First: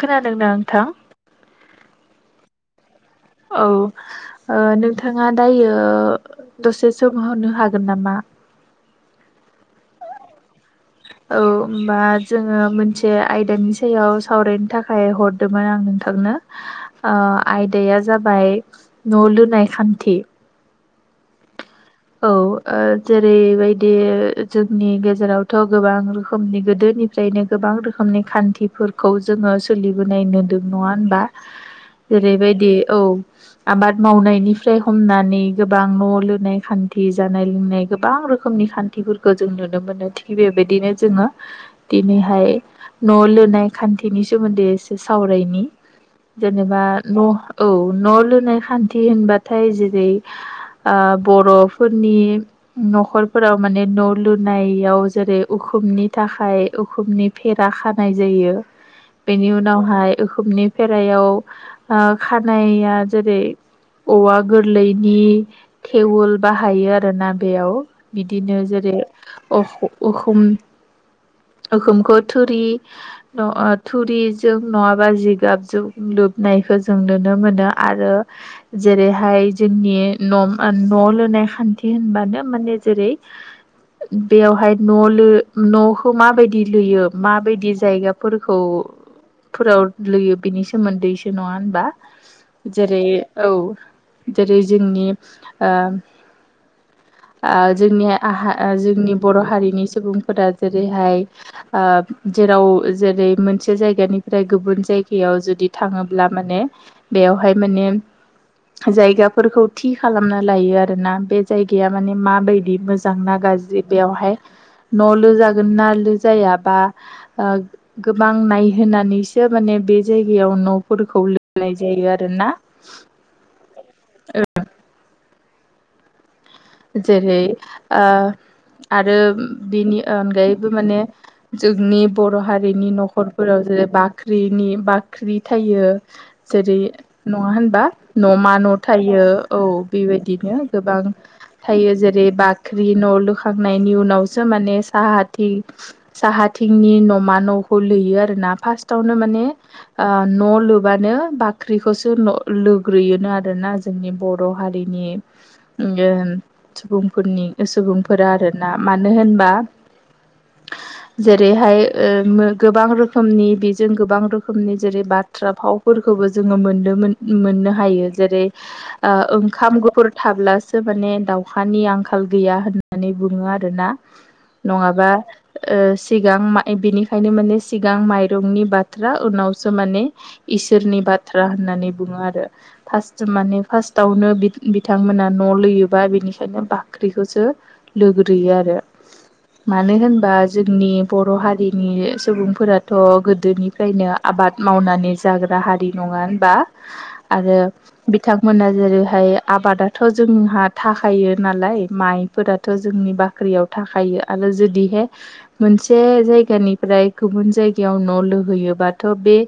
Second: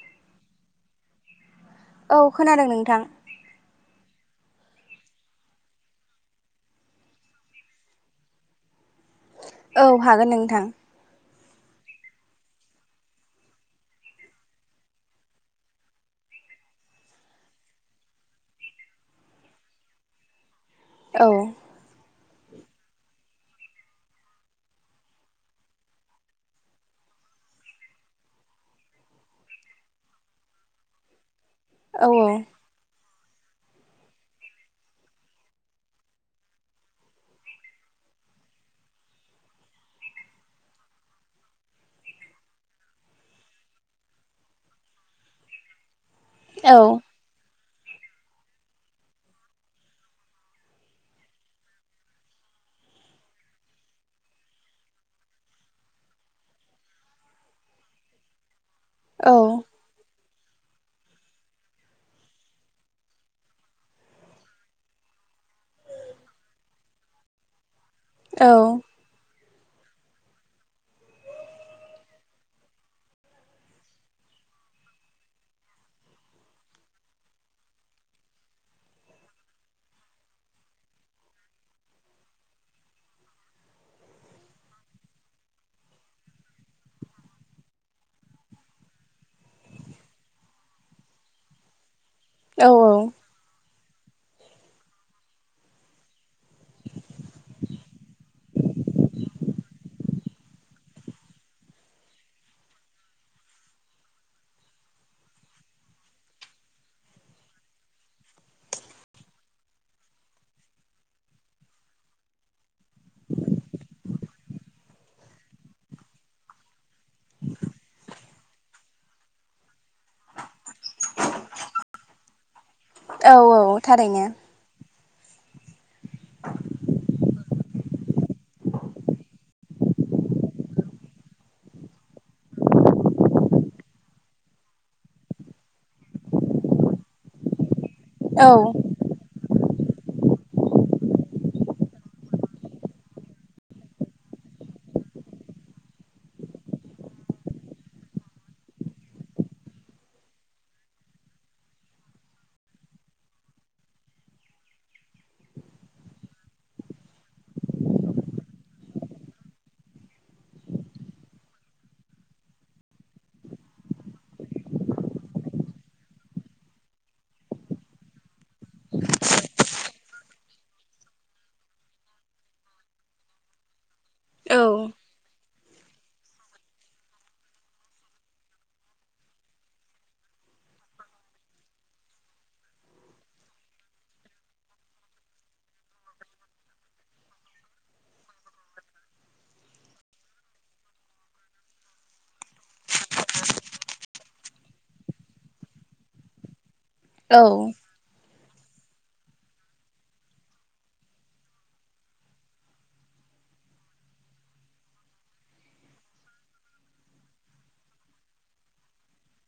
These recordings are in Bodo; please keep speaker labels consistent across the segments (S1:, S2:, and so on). S1: खोनादों ना नोंथां
S2: औ खोनादों नोंथां
S1: औ ओ नोंथाङा दायो दसे समहरनो हागोन नामा?
S2: औ हागोन नोंथां
S1: औ होमबा जोङो मोनसे आयदानि सायाव सावरायनो थाखाय हर दोंमोन आं नोंथांनो आयदाया जाबाय न' लुनाय खान्थि
S2: औ
S1: औ जेरैबायदि जोंनि गेजेरावथ' गोबां रोखोमनि गोदोनि जयैनो गोबां रोखोमनि खान्थिफोरखौ जोङो सोलिबोनाय नुदों नङा होनबा?
S2: औ
S1: जेरैबायदि औ आबाद मावनायनिफ्राय हमनानै गोबां न' लुनाय खान न्थि जानाय लोंनाय गोबां रोखोमनि खान्थिफोरखौ जों नुनो मोनो थिग बेबायदिनो जोङो दिनैहाय न' लुनाय खान्थिनि सोमोन्दै एसे सावरायनि
S2: औ
S1: जेनेबा न' औ न' लुनाय खान्थि होनबाथाय जेरै ओ बर' फोरनि न'खरफोराव माने न' लुनायाव जेरै उखुमनि थाखाय उखुमनि फेरा खानाय जायो
S2: औ
S1: बेनि उनाव हाय ओखुबनि फेरायाव ओ खानाया जेरै औवा गोरलैनि थेवल बाहायो आरोना बेयाव
S2: औ
S1: बिदिनो जेरै अखुम उखुम अखुमखौ थुरि थुरिजों नङाबा जिगाबजों लोबनायखौ जों नुनो मोनो आरो जेरैहाय जोंनि न न' लुनो नाय खान्थि होनबानो माने जेरै बेयावहाय न' ल न'खौ माबायदि लोयो माबायदि जायगा फोरखौ फुराव लोयो बिनि सोमोन्दैसो नङा होनबा
S2: औ
S1: जेरै औ जेरै जोंनि ओ जोंनि जोंनि बर' हारिनि सुबुंफोरा जेरैहाय ओ जेराव जेरै मोनसे जायगानिफ्राय गुबुन जायगायाव जुदि थाङोब्ला माने बेवहाय माने जायगाफोरखौ थि खालामना लायो आरो आरोना बे जायगाया माने माबायदि मोजां ना गाज्रि बेयावहाय न' लु जागोन ना लुजाया बा ओ गोबां नायहोनानैसो माने बे जायगायाव न'फोरखौ लिरनाय जायो आरोना
S2: औ औ थारैनो
S1: जेरै ओ आरो बिनि अनगायैबो माने जोंनि बर' हारिनि न'खरफोराव जेरै बाख्रिनि बाख्रि थायो जेरै नङा होनबा
S2: औ
S1: न'मा न' थायो औ बेबायदिनो गोबां थायो जेरै बाख्रि न' लुखांनायनि उनावसो माने साहाथिं साहाथिंनि न'मा न'खौ लैयो आरोना फार्स्टावनो माने ओ न' लुबानो बाख्रिखौसो लुग्रोयोनो आरो ना जोंनि बर' हारिनि उ सुबुंफोरनि सुबुंफोरा आरोना मानो होनबा जेरैहाय ओ गोबां रोखोमनि बेजों गोबां रोखोमनि जेरै बाथ्रा भाव फोरखौबो जोङो मोननो मोननो हायो जेरै ओ ओंखाम गुफुर थाब्लासो माने दाउ अखानि आंखाल गैया होननानै बुङो आरोना
S2: औ
S1: नङाबा ओ सिगां बिनिखायनो माने सिगां माइरंनि बाथ्रा उनावसो माने इसोरनि बाथ्रा होननानै बुङो आरो फार्स्ट माने फार्स्टआवनो बि-बिथांमोना न' लुयोबा बिनि ओंखायनो बाख्रिखौसो लुग्रोयो आरो। मानो होनबा जोंनि बर' हारिनि सुबुंफोराथ' गोदोनिफ्रायनो आबाद मावनानै जाग्रा हारि नङा होनबा?
S2: औ
S1: आरो बिथांमोना जेरैहाय आबादाथ' जोंहा था थायो नालाय माइफोराथ' जोंनि बाख्रियाव थाखायो आरो जुदिहे मोनसे जायगानिफ्राय गुबुन जायगायाव न' लुहैयोबाथ' बे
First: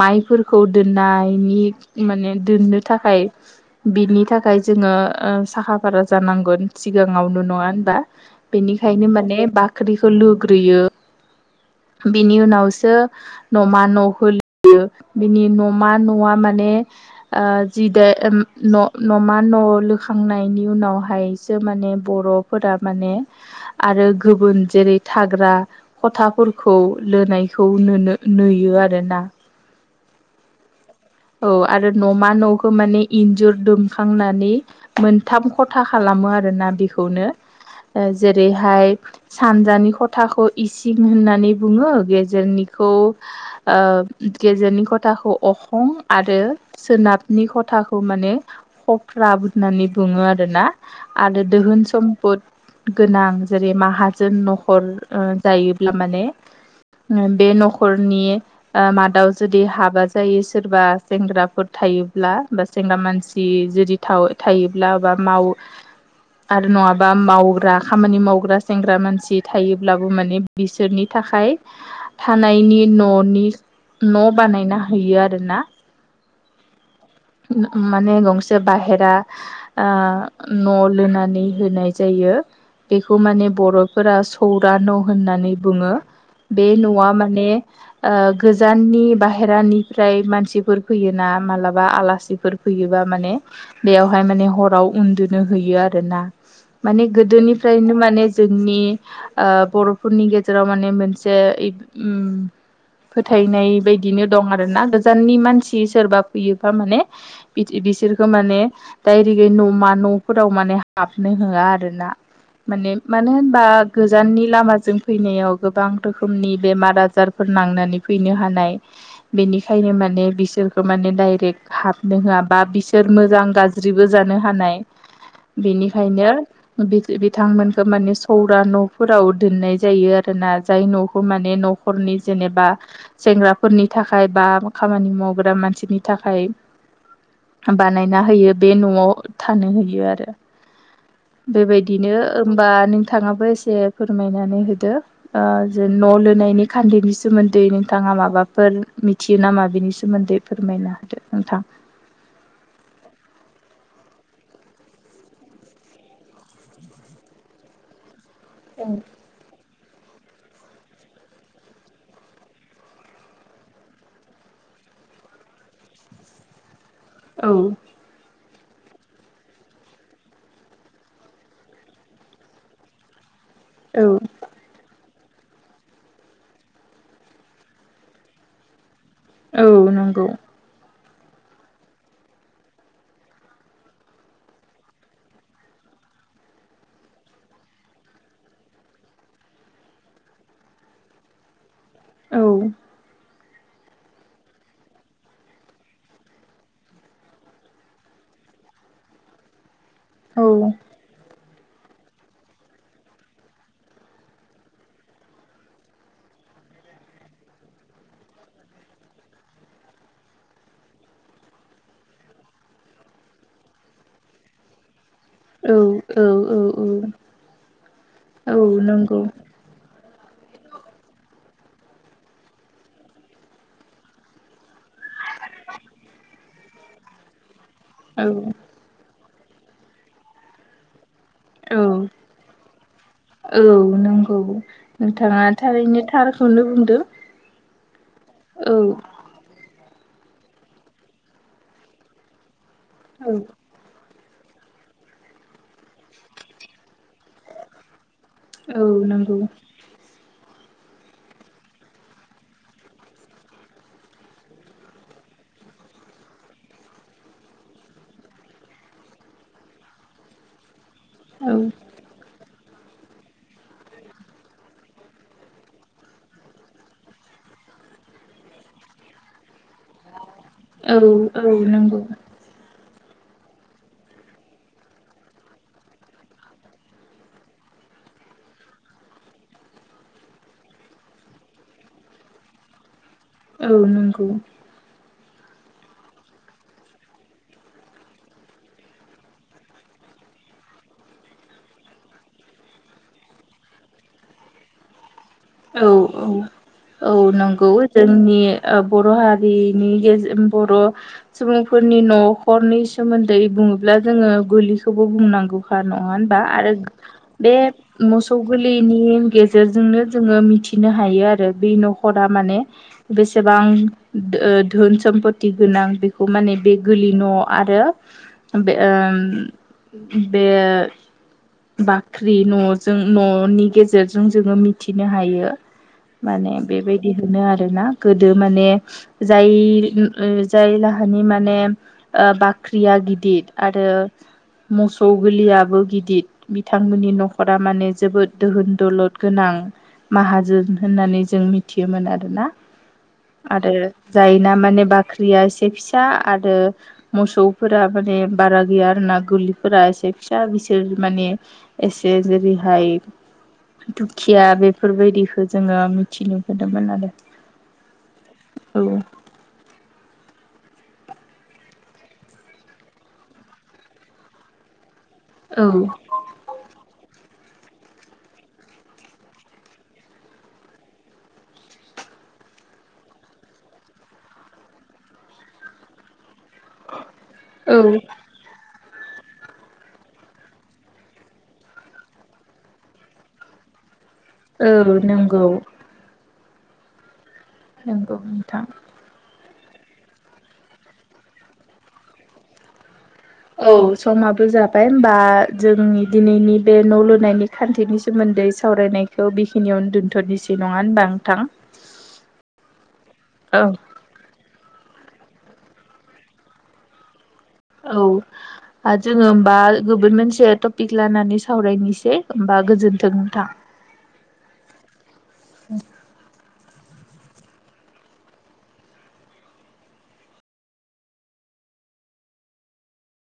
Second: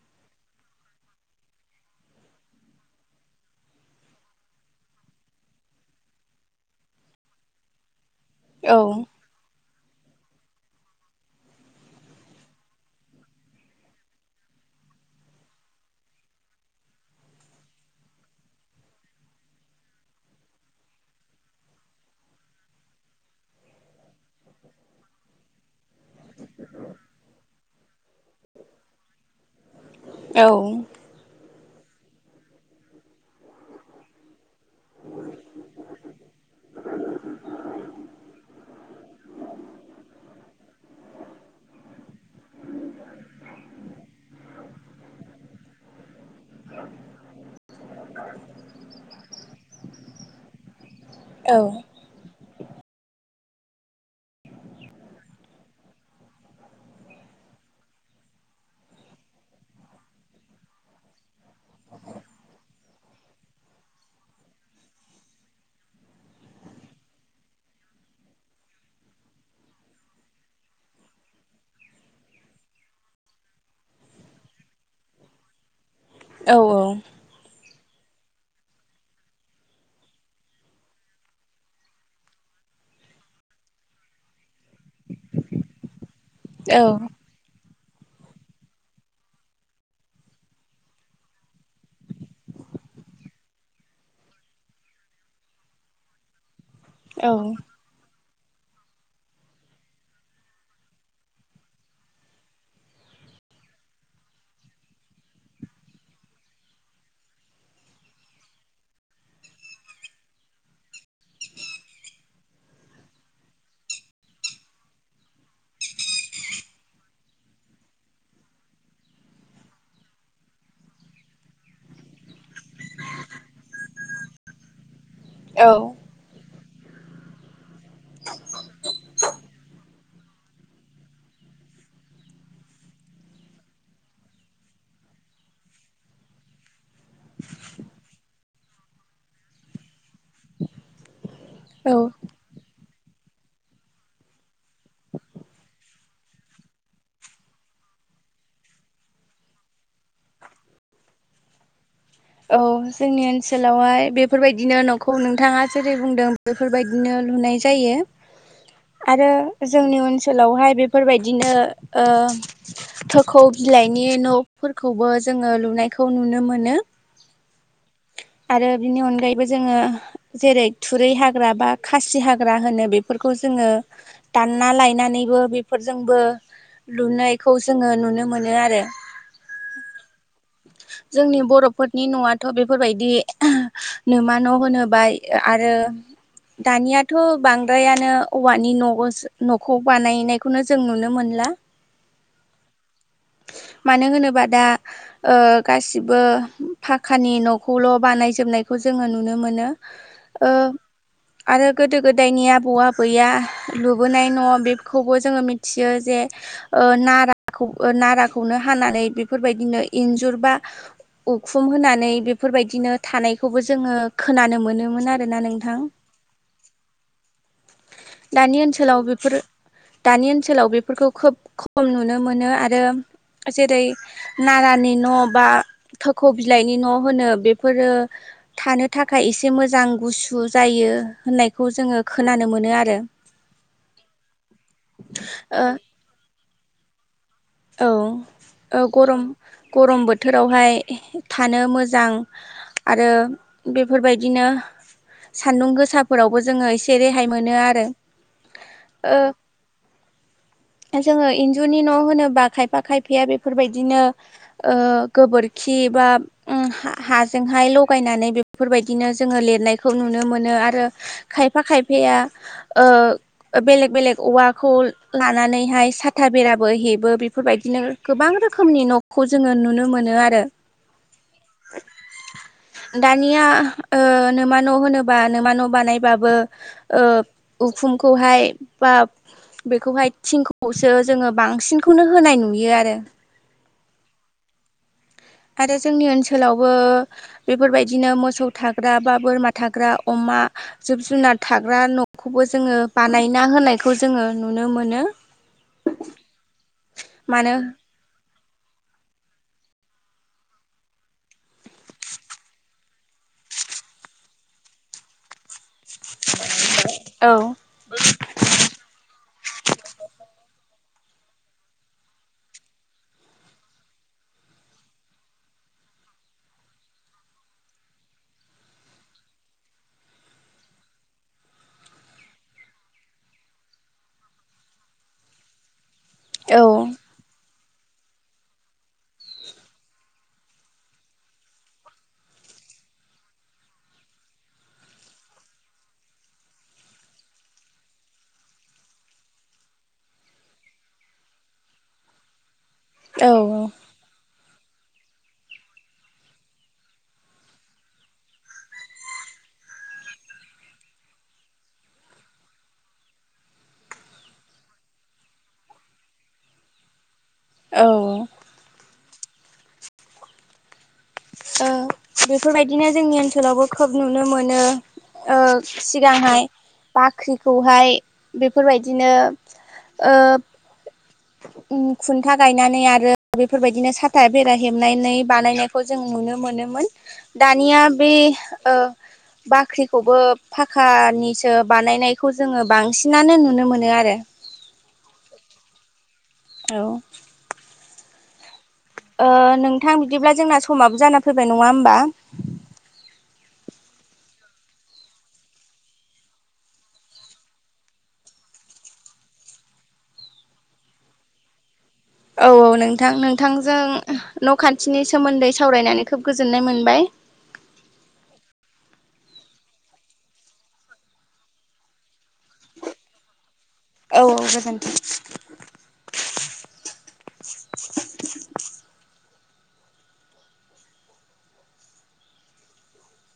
S1: माइफोरखौ दोननायनि माने दोननो थाखाय बिनि थाखाय जोङो ओ साहा बारा जानांगोन सिगाङावनो' नङा होनबा?
S2: औ
S1: बेनिखायनो माने बा ख्रिखो लुग्रोयो बेनि उनावसो न'मा न' होल [unintelligible] यो बिनि न'मा न'आ माने ओ जि दे न'-न'मा न' लुखांनाय नायनि उनावहायसो माने बर'फोरा माने आरो गुबुन जेरै थाग्रा खथाफोरखौ लुनायखौ नुनो नुयो आरोना।
S2: औ
S1: औ आरो न'मा न'खो माने इन्जुर दुमखांनानै मोनथाम खथा खालामो आरोना बेखौनो जेरैहाय सानजानि खथाखौ इसिं होननानै बुङो गेजेरनिखौ ओ गेजेरनि खथाखौ अखं आरो सोनाबनि खथाखौ माने ख'फ्रा बु होननानै बुङो आरोना आरो दोहोन सम्पद गोनां जेरै माहाजोन न'खर ओ जायोब्ला माने बे न'खरनि ओ मादाव जुदि हाबा जायै सोरबा सेंग्राफोर थायोब्ला बा सेंग्रा मानसि जुदि था-थायोब्ला बा माव आरो नङाबा मावग्रा खामानि मावग्रा सेंग्रा मानसि थायोब्लाबो माने बिसोरनि थाखाय थानायनि न'नि न' बानायना होयो आरोना।
S2: औ औ
S1: माने गंसे बाहेरा ओ न' लुानानै होनाय जायो। बेखौ माने बर'फोरा सौरा न' होननानै बुङो बे
S2: औ
S1: न'आ मा ने ओ गोजाननि बाहेरानिफ्राय मानसिफोर फैयोना मालाबा आलासिफोर फैयोबा माने बेयावहाय माने हराव उन्दुनो होयो आरो ना। माने गोदोनिफ्रायनो माने जोंनि ओ बर'फोरनि गेजेराव माने मोनसे उम फोथायनाय बायदिनो दं आरो ना गोजाननि मानसि सोरबा फैयोबा माने बिदि बिसोरखौ माने दायरेकै न'मा न'फोराव माने हाबनो होआ आरो ना। माने मानो होनबा गोजाननि लामाजों फैनायाव गोबां रोखोमनि बेमार आजार फोर नांनानै फैनो हानाय बेनिखायनो माने बिसोरखौ माने डाइरेक्ट हाबनो होआ बा बिसोर मोजां गाज्रि ज्रिबो जानो हानाय बेनिखायनो बि-बिथांमोनखो माने सौरा न'फोराव दोननाय जायो आरो ना जाय न'खौ माने न' खरनि जेनेबा सेंग्राफोरनि थाखाय बा खामानि मावग्रा मानसिनि थाखाय बानायना होयो बे न'आव थानोहोयो आरो बेबायदिनो होमबा नों -थाङाबो एसे फोरमायनानै होदो। ओ जेन न' लुनायनि खान्दैनि सोमोन्दै नोंथाङा माबाफोर मिथ थियो नामा बेनि सोमोन्दै फोरमायनो हादो नोंथां।
S2: औ जोंनि ओनसोलावहाय बेफोरबायदिनो न'खौ नोंथाङा जेरै बुंदों। बेफोरबायदिनो लुनाय जायो‌।
S1: औ
S2: रो जोंनि ओनसोलावहाय बेफोरबायदिनो ओ थोखौ बिलाइनि न'फोरखौबो जोङो लुनायखौ नुनो मोनो।
S1: औ
S2: आरो बिनि अनगायैबो जोङो। जेरै थुरै हाग्रा बा खासि हाग्रा होनो बेफोरखौ जोङो।
S1: औ।
S2: दानना लायनानैबो बेफोरजोंबो लुनायखौ जोङो नुनो मोनो आरो।
S1: औ नंगौ।
S2: [inaudible] जोंनि बर'फोरनि न'आथ' बेफोरबायदि नोमा न' होनोबाय आरो। दानियाथ' बांद्रायानो औवानि न'बो न'खौ बानायनाय। खौनो जों नुनो मोनला।
S1: औ।
S2: मानो होनोबा दा ओ गासिबो फाखानि न'खौल' बानायजोबनायखौ जोङो नुनो मोनो।
S1: [inaudible]
S2: ओ आरो गोदो गोदायनि आबौ आबैया लुबोनाय न' बेखौबो जोङो मिथियो जे ओ नाराखौ नाराखौनो हानानै बेफोरबायदिनो इन्जुर बा उखुम होनानै बेफोरबायदिनो थानायखौबो जोङो खोनानो मोनोमोन आ रोना नोंथां
S1: औ औ औ औ
S2: दानि ओनसोलाव
S1: नंगौ
S2: बेफोर दानि ओनसोलाव बेफोरखौ खोब खम नुनो मोनो आरो। जेरै नारानि न' बा थोखौ बिलाइनि न' होनो बेफोरो
S1: औ।
S2: थानो थाखाय एसे मोजां गुसु जायो होननाय।
S1: औ औ नंगौ नोंथाङा
S2: ओ
S1: थारैनो थार खौनो बुंदो।
S2: औ औ गरम गरम बोथोरावहाय थानो मोजां आरो।
S1: औ
S2: बेफोरबायदिनो सान्दुं गोसाफोरावबो जोङो एसे रेहाय मोनो आरो।
S1: औ
S2: ओ
S1: नंगौ।
S2: जोङो इन्जुरनि न' होनोबा खायफा खायफाया बेफोर बायदिनो ओ गोबोरखि बा ओ हा हाजोंहाय लगायनानै बेफोरबायदिनो जोङो लिरनायखौ नुनो मोनो आरो।
S1: औ
S2: खायफा खायफाया ओ बेलेग बेलेग औवाखौ लानानैहाय साथा बेराबो हेबो। फोरबायदिनो गोबां रोखोमनि न'खौ जोङो नुनो मोनो आरो।
S1: औ औ नंगौ।
S2: दानिया ओ नोमा न' होनोबा नोमा न' बानायबाबो। ओ उखुमखौहाय बा बेखौहाय थिंखौसो जोङो बांसिनखौनो होनाय नुयो आरो।
S1: औ नंगौ।
S2: आरो जोंनि ओनसोलावबो। बेफोरबायदिनो मोसौ थाग्रा बा बोरमा थाग्रा अमा जिब जुनार थाग्रा न'खौबो जोङो बानायना होनायखौ जोङो नुनो मोनो
S1: औ औ औ
S2: मानो
S1: नंगौ जोंनि बर' हारिनि गेजेर बर' सुबुंफोरनि न'खरनि सोमोन्दै बुङोब्ला जोङो गलखौबो बुंनांगौ नङा होनबा आरो
S2: औ
S1: बे मोसौ गोरलनि गेजेरजोंनो। जोङो मिथिनो हायो आरो बै न'खरा माने। बेसेबां ओ धोन सम्पथि गोनां बेखौ माने बे गोलि न' आरो। ओम बे बाख्रि न'जों न'नि गेजेरजों जोङो मिथिनो हायो माने
S2: औ
S1: बेबायदि होनो आरोना गोदो माने जाय जाय लाहानि माने बाख्रिया गिदद आरो मोसौ गलियाबो गिदिद बिथांमोननि न'खरा माने जोबोद दोहोन दलद गोनां माहाजोन होननानै जों मिथियोमोन आरोना
S2: औ
S1: आरो जायोना माने बाख्रिया एसे फिसा आरो मोसौफोरा माने बारा गैया आर ना गोरलैफोरा एसे फिसा बिसोर माने एसे जेरैहाय दुखिया बेफोरबायदिखौ जोङो मिथिनोुबोदोंमोन आरो
S2: औ
S1: औ'
S2: बेफोरबायदिनो जोंनि ओनसोलावबो खोब नुनो मोनो
S1: औ
S2: सिगांहाय बाख्रिखौहाय बेफोरबायदिनो
S1: [inaudible]
S2: खुन्था गायनानै आरो बेफोरबायदिनो साथा बेरा हेबनानै बानायनायखौ जों नुनो मोनो दानिया बे ओ बाख्रिखौबो फाखानिसो बानायनायखौ जोङो बांसिनानो नुनो मोनो आरो
S1: औ नंगौ
S2: औ
S1: नंगौ नोंथां
S2: नोंथां बिदिब्ला जोंना समाबो जाना फैबाय नङा होमबा
S1: औ समाबो जाबाय होमबा जोंनि दिनैनि बे न' लुनायनि खान्थिनि सोमोन्दै सावरायनायखौ बेखिनियावनो दोन्थ'नोसै नङा होनबा नोंथां
S2: औ औ नोंथां
S1: औ
S2: नोंथांजों न'खान्थिनि सोमोन्दै सावरायनानै खोब गोजोननाय मोनबाय
S1: औ जोङो होमबा गोुन मोनसे टपिक लानानै सावरायनोसै होमबा गोजोन्थों नोंथां
S2: औ औ गोजोन्थों